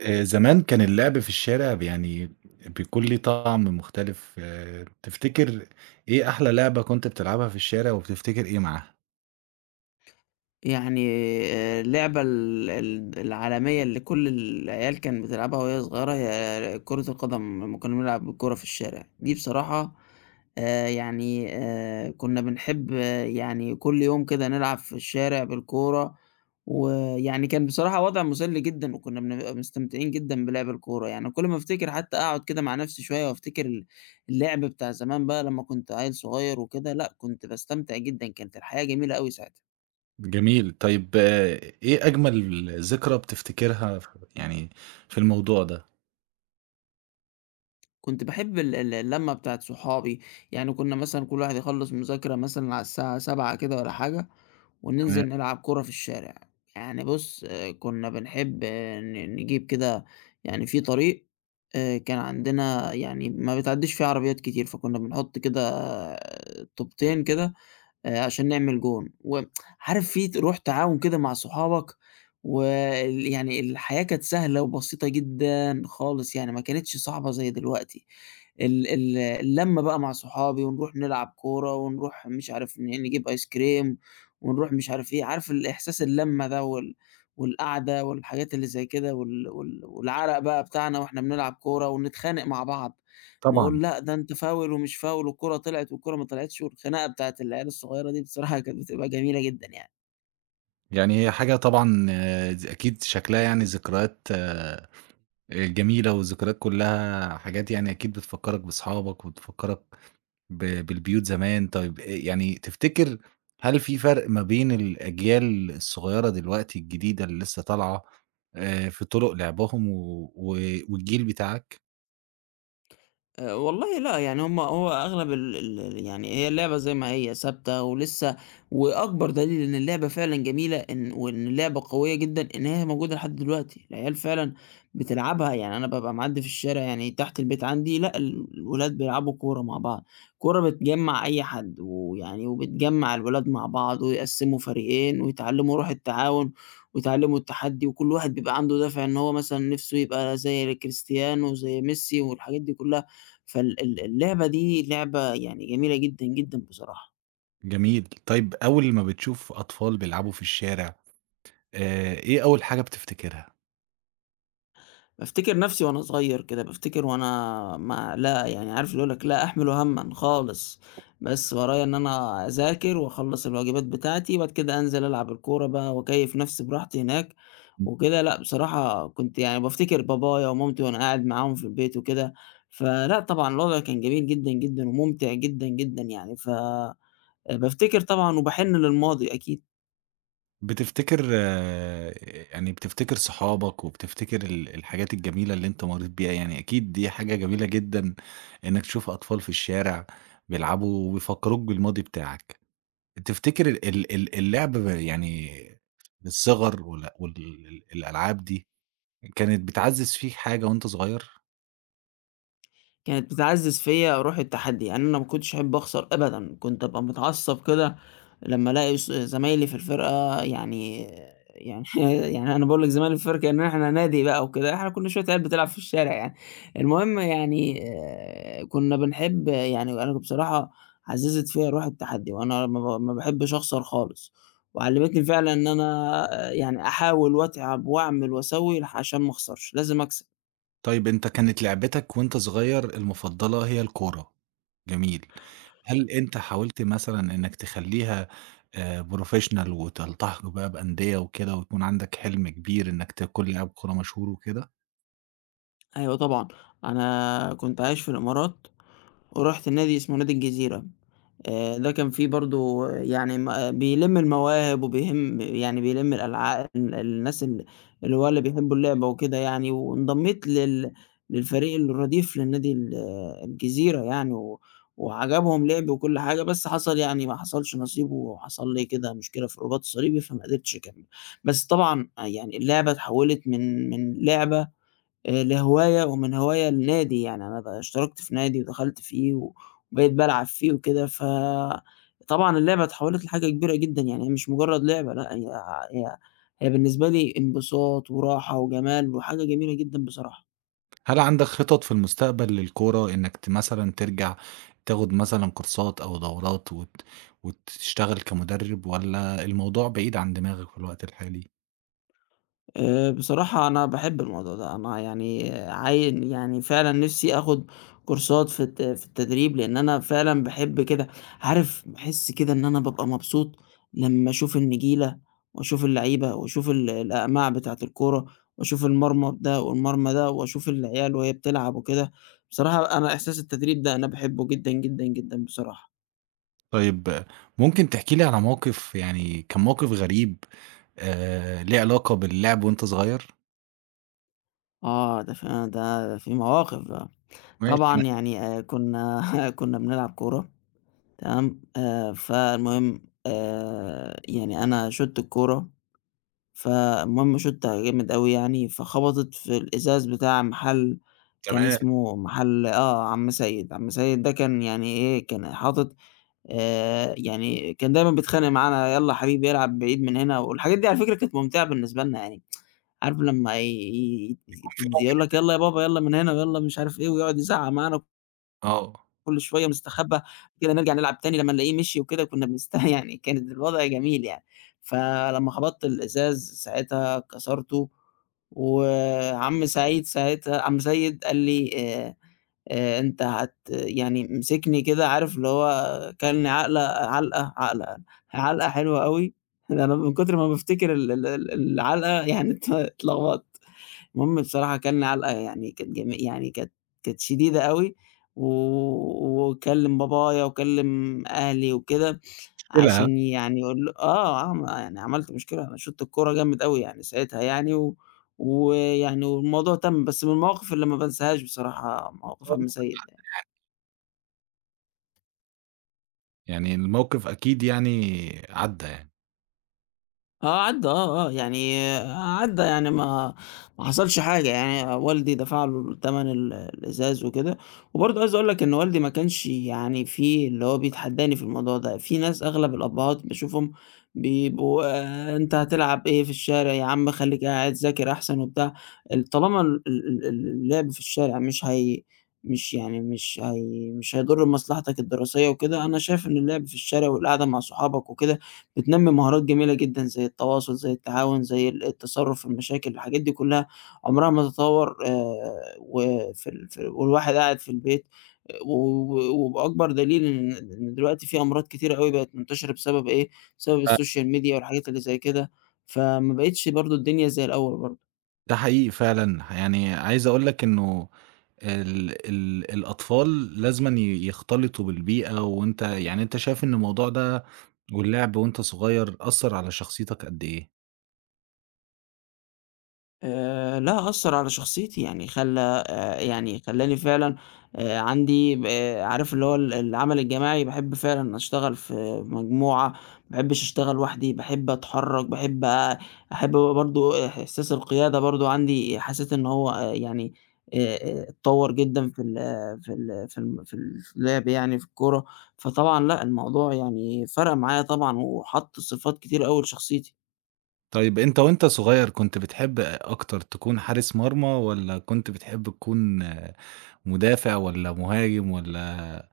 زمان كان اللعب في الشارع ب يعني بيكون ليه طعم مختلف، آه، تفتكر إيه أحلى لعبة كنت بتلعبها في الشارع وبتفتكر إيه معاها؟ يعني اللعبة ال ال العالمية اللي كل العيال كانت بتلعبها وهي صغيرة هي كرة القدم، لمّا كنا بنلعب الكورة في الشارع، دي بصراحة كنا بنحب كل يوم كده نلعب في الشارع بالكورة، كان بصراحة وضع مسلي جدًا وكنا بنبقى مستمتعين جدًا بلعب الكورة، يعني كل ما أفتكر حتى أقعد كده مع نفسي شوية وأفتكر اللعب بتاع زمان بقى لمّا كنت عيل صغير وكده، لأ كنت باستمتع جدًا، كانت الحياة جميلة أوي ساعتها. جميل، طيب آه، إيه أجمل ذكرى بتفتكرها يعني في الموضوع ده؟ كنت باحب ال ال اللمة بتاعة صحابي، يعني كنا مثلًا كل واحد يخلّص مذاكرة مثلًا على الساعة 19:00 كده والّا حاجة، تمام، وننزل نلعب كورة في الشارع. يعني بُص، كنا بنحب، آه، ن نجيب كده يعني في طريق، كان عندنا يعني ما بتعدّيش فيه عربيات كتير، فكنا بنحط كده طوبتين كده عشان نعمل جون، وعارف في ت روح تعاون كده مع صحابك، وال يعني الحياة كانت سهلة وبسيطة جدًا خالص، يعني ما كانتش صعبة زي دلوقتي. ال ال اللمة بقى مع صحابي ونروح نلعب كورة، ونروح مش عارف نجيب آيس كريم، ونروح مش عارف إيه، عارف الإحساس اللمة ده والقعدة والحاجات اللي زي كده والعرق بقى بتاعنا وإحنا بنلعب كورة ونتخانق مع بعض، طبعًا، نقول لأ ده أنت فاول ومش فاول والكورة طلعت والكورة ما طلعتش، والخناقة بتاعة العيال الصغيرة دي بصراحة كانت بتبقى جميلة جدًا يعني. يعني هي حاجة طبعًا آه، أكيد شكلها يعني ذكريات آه، جميلة والذكريات كلها حاجات يعني أكيد بتفكّرك باصحابك وتفكّرك بالبيوت زمان، طيب يعني تفتكر هل في فرق ما بين الأجيال الصغيرة دلوقتي الجديدة اللي لسه طالعة في طُرق لعبهم و والجيل بتاعك؟ والله لأ، يعني هم هو أغلب ال ال يعني هي اللعبة زي ما هي ثابتة ولسه، وأكبر دليل إن اللعبة فعلًا جميلة إن وإن اللعبة قوية جدًا إن هي موجودة لحد دلوقتي، العيال فعلًا بتلعبها، يعني أنا بابقى معدّي في الشارع يعني تحت البيت عندي لأ، الولاد بيلعبوا كورة مع بعض، كورة بتجمّع أي حد، ويعني وبتجمّع الولاد مع بعض ويقسّموا فريقين ويتعلّموا روح التعاون ويتعلّموا التحدّي، وكل واحد بيبقى عنده دافع إن هو مثلًا نِفْسه يبقى زي كريستيانو، زي ميسي والحاجات دي كلّها. فال ال اللعبة دي لعبة يعني جميلة جدًا، جدًا بصراحة. جميل، طيب أول ما بتشوف أطفال بيلعبوا في الشارع إيه أول حاجة بتفتكرها؟ بافتكر نفسي وأنا صغير كده، بافتكر وأنا ما لأ يعني عارف اللي يقول لك لا أحمل همًا خالص، بس ورايا إن أنا أذاكر وأخلّص الواجبات بتاعتي، وبعد كده أنزل ألعب الكورة بقى وأكيّف نفسي براحتي هناك وكده. لأ بصراحة كنت يعني بافتكر بابايا ومامتي وأنا قاعد معاهم في البيت وكده، فلأ طبعًا الوضع كان جميل جدًا، جدًا وممتع جدًا، جدًا يعني، بافتكر طبعًا وباحن للماضي أكيد. بتفتكر آه، يعني بتفتكر صحابك وبتفتكر الحاجات الجميلة اللي أنت مرّيت بيها، يعني أكيد دي حاجة جميلة جدًا إنّك تشوف أطفال في الشارع بيلعبوا وبيفكّروك بالماضي بتاعك. تفتكر ال ال ال اللعب يعني من الصغر وال وال الألعاب دي كانت بتعزّز فيك حاجة وأنت صغير؟ كانت بتعزّز فيّا روح التحدّي، يعني أنا ما كنتش أحب أخسر أبدًا، كنت أبقى متعصّب كده لمّا ألاقي زمايلي في الفرقة يعني، يعني يعني أنا باقول لك زمايلي في الفرقة كإن إحنا نادي بقى وكده، إحنا كُنّا شوية عيال بتلعب في الشارع يعني، المهم يعني كُنّا بنحب يعني أنا بصراحة عزّزت فيّا روح التحدّي، وأنا ما باحبش أخسر خالص، وعلّمتني فعلًا إن أنا يعني أحاول وأتعب وأعمل وأسوّي عشان ما أخسرش، لازم أكسب. طيب أنت كانت لعبتك وأنت صغير المفضلة هي الكورة، جميل. هل أنت حاولت مثلًا إنك تخلّيها professional وتلتحق بقى بأندية وكده ويكون عندك حلم كبير إنك تكون لاعب كورة مشهور وكده؟ أيوه طبعًا، أنا كنت عايش في الإمارات، ورُحت نادي اسمه نادي الجزيرة، ده كان فيه برضه يعني بيلِم المواهب وبيهم يعني بيلِم الألعا ال الناس اللي هو اللي بيحبوا اللعبة وكده يعني، وانضميت للفريق الرديف للنادي ال آه، الجزيرة يعني، وعجبهم لعبي وكل حاجة، بس حصل يعني ما حصلش نصيب وحصل لي كده مشكلة في الرباط الصليبي، فما قدرتش أكمّل. بس طبعًا آه، يعني اللعبة اتحوّلت من لعبة لهواية ومن هواية لنادي، يعني أنا ب اشتركت في نادي ودخلت فيه وبقيت بالعب فيه وكده، طبعًا اللعبة اتحولت لحاجة كبيرة جدًا، يعني هي مش مجرّد لعبة لأ، هي هي بالنسبة لي انبساط وراحة وجمال وحاجة جميلة جدًا بصراحة. هل عندك خطط في المستقبل للكورة إنك مثلًا ترجع تاخد مثلًا كورسات أو دورات وتشتغل كمدرب والّا الموضوع بعيد عن دماغك في الوقت الحالي؟ بصراحة أنا باحب الموضوع ده، أنا يعني يعني فعلًا نِفْسي آخُد كورسات في التدريب، لإن أنا فعلًا باحب كده، عارف باحس كده إن أنا بابقى مبسوط لمّا أشوف النجيلة وأشوف اللعيبة وأشوف الأقماع بتاعة الكورة وأشوف المرمى ده والمرمى ده وأشوف العيال وهي بتلعب وكده، بصراحة أنا إحساس التدريب ده أنا باحبه جدًا، جدًا، جدًا بصراحة. طيب ممكن تحكي لي على موقف يعني كان موقف غريب ليه علاقة باللعب وأنت صغير؟ آه، ده في مواقف بقى، ماشي. طبعًا يعني كُنّا كُنّا بنلعب كورة تمام، فالمهم يعني أنا شُطت الكورة، فالمهم شُطها جامد أوي يعني، فخبطت في الإزاز بتاع محل كان تمام. اسمه محل آه، عم سيد، عم سيد ده كان يعني إيه، كان حاطط يعني كان دايمًا بيتخانق معانا: "يالّا حبيبي العب بعيد من هنا." والحاجات دي على فكرة كانت ممتعة بالنسبة لنا يعني، عارف لمّا ي ي في يقول لك: "يالّا يا بابا، يالّا من هنا، ويالّا مش عارف إيه." ويقعد يزعق معانا آه، كل شوية مستخبى، كده نرجع نلعب تاني لمّا نلاقيه مشي وكده كنا بنست يعني كانت الوضع جميل يعني، فلمّا خبطت الإزاز ساعتها كسرته، وعم سعيد ساعتها عم سيد قال لي أنت يعني مسكني كده عارف اللي هو كَلني عَقلة علقة عقلة علقة حلوة أوي، ده أنا من كتر ما بافتكر ال ال ال العلقة يعني اتلخبطت. المهم بصراحة كَلنا علقة يعني كانت جمي يعني كانت كانت شديدة أوي، و وكلّم بابايا وكلّم أهلي وكده، مشكلة ها؟ عشان يعني يقول له آه، آه، ما يعني عملت مشكلة، أنا شُطت الكورة جامد أوي يعني ساعتها يعني، ويعني والموضوع تَم، بس من المواقف اللي ما بانساهاش بصراحة مواقف عم سيد. يعني الموقف أكيد يعني عدّى يعني. آه عدّى آه، آه، يعني آه، عدّى يعني ما حصلش حاجة، يعني والدي دفع له تَمَن الإزاز وكده، وبرضه عايز أقول لك إن والدي ما كانش يعني فيه اللي هو بيتحدّاني في الموضوع ده، في ناس أغلب الأبّهات باشوفهم بيبقوا أنت هتلعب إيه في الشارع يا عم خلّيك قاعد ذاكر أحسن وبتاع، طالما ال ال ال اللعب في الشارع مش هي، مش هيضُر بمصلحتك الدراسية وكده، أنا شايف إن اللعب في الشارع والقعدة مع صحابك وكده بتنمّي مهارات جميلة جدًا زي التواصل، زي التعاون، زي التصرُّف في المشاكل، الحاجات دي كلّها عمرها ما تتطوّر وفي ال في والواحد قاعد في البيت و و- وبأكبر دليل إن دلوقتي في أمراض كتيرة أوي بقت منتشرة بسبب إيه، بسبب السوشيال ميديا والحاجات اللي زي كده، فما بقِتش برضه الدنيا زي الأول برضه. ده حقيقي فعلًا، يعني عايز أقول لك إنه ال ال الأطفال لازمًا يختلطوا بالبيئة، وأنت يعني أنت شايف إن الموضوع ده واللعب وأنت صغير أثّر على شخصيتك قد إيه؟ لأ، أثّر على شخصيتي، يعني خلّى يعني خلّاني فعلًا عندي ب آه، عارف اللي هو العمل الجماعي، باحب فعلًا أشتغل في مجموعة، ما باحبّش أشتغل لوحدي، باحب أتحرّك، باحب أ أحب برضه إحساس القيادة برضه عندي، حسيت إن هو اتطوّر جدًا في اللعب يعني في الكورة، فطبعًا لأ، الموضوع يعني فرَق معايا طبعًا وحَط صفات كتيرة أوي لشخصيتي. طيب أنت وأنت صغير كنت بتحب أكتر تكون حارس مرمى، والّا كنت بتحب تكون آه، مدافع والّا مهاجم والّا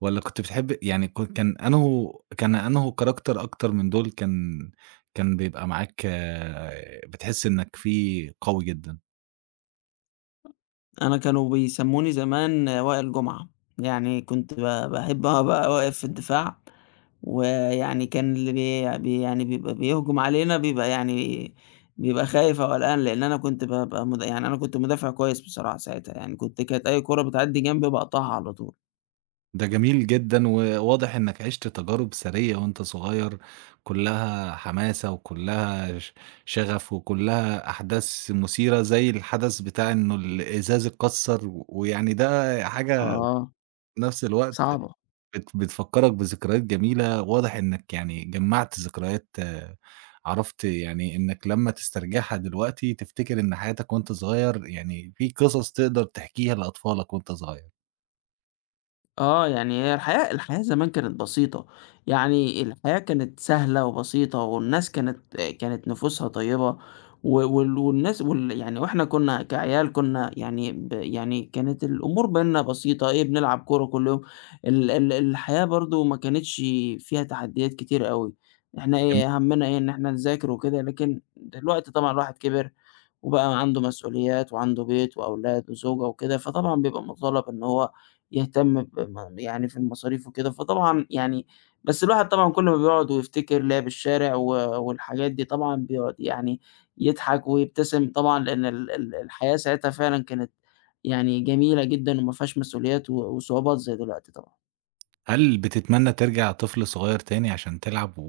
والّا كنت بتحب يعني كن كان أنهو كان أنهو كاركتر أكتر من دول كان بيبقى معاك آه، بتحس إنك فيه قوي جدًا؟ أنا كانوا بيسمّوني زمان وائل جمعة، يعني كنت ب باحب أبقى واقف في الدفاع، ويعني كان اللي بي بي يعني بيبقى بيهجم علينا بيبقى يعني بيبقى خايف أو قلقان، لإن أنا كنت بابقى مد يعني أنا كنت مدافع كويس بصراحة ساعتها، يعني كانت أي كورة بتعدّي جنبي باقطعها على طول. ده جميل جدًا، وواضح إنك عِشت تجارب ثرية وأنت صغير، كلّها حماسة وكلّها شغف وكلّها أحداث مثيرة، زي الحدث بتاع إنه الإزاز اتكسّر، ويعني ده حاجة آه، في نفس الوقت صعبة. بتفكّرك بذكريات جميلة، واضح إنك يعني جمّعت ذكريات آه، عرفت يعني إنك لمّا تسترجعها دلوقتي تفتكر إن حياتك وأنت صغير يعني في قصص تقدر تحكيها لأطفالك وأنت صغير. آه، يعني هي الحياة زمان كانت بسيطة، يعني الحياة كانت سهلة وبسيطة والناس كانت نفوسها طيبة و وال والناس وال يعني وإحنا كنا كعيال كنا يعني ب يعني كانت الأمور بيننا بسيطة، إيه بنلعب كورة كل يوم، ال ال الحياة برضه ما كانتش فيها تحديات كتير أوي، إحنا إيه هَمّنا إيه إن إحنا نذاكر وكده، لكن دلوقتي طبعًا الواحد كبر وبقى عنده مسؤوليات وعنده بيت وأولاد وزوجة وكده، فطبعًا بيبقى مُطالب إن هو يهتم ب م يعني في المصاريف وكده، فطبعًا يعني بس الواحد طبعًا كل ما بيقعد ويفتكر لعب الشارع والحاجات دي طبعًا بيقعد يعني يضحك ويبتسم طبعًا، لإن ال ال الحياة ساعتها فعلًا كانت يعني جميلة جدًا وما فيهاش مسؤوليات وصعوبات زي دلوقتي طبعًا. هل بتتمنى ترجع طفل صغير تاني عشان تلعب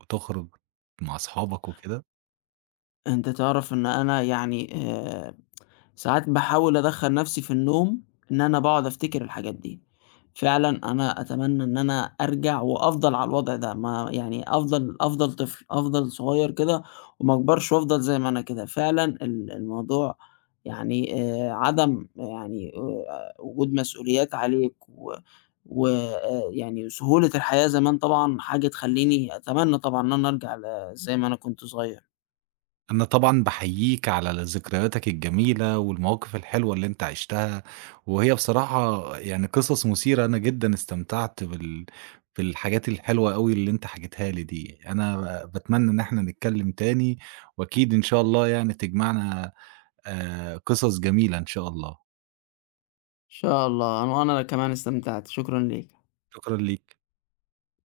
وتخرج مع أصحابك وكده؟ أنت تعرف إن أنا يعني ساعات باحاول أدخّل نَفْسي في النوم، إن أنا باقعد أفتكر الحاجات دي. فعلًا أنا أتمنى إن أنا أرجع وأفضل على الوضع ده، ما يعني أفضل طفل، أفضل صغير كده وما أكبرش وأفضل زي ما أنا كده. فعلًا الموضوع يعني عدم يعني وجود مسؤوليات عليك و و يعني سهولة الحياة زمان طبعًا حاجة تخلّيني أتمنى طبعًا إن أنا أرجع زي ما أنا كنت صغير. أنا طبعًا باحييك على ذكرياتك الجميلة والمواقف الحلوة اللي أنت عِشتها، وهي بصراحة يعني قصص مثيرة، أنا جدًا استمتعت بالحاجات الحلوة أوي اللي أنت حكيتها لي دي. أنا باتمنى إن إحنا نتكلم تاني، وأكيد إن شاء الله يعني تجمعنا قصص جميلة إن شاء الله. إن شاء الله، أنا وأنا كمان استمتعت، شكرًا ليك. شكرًا ليك.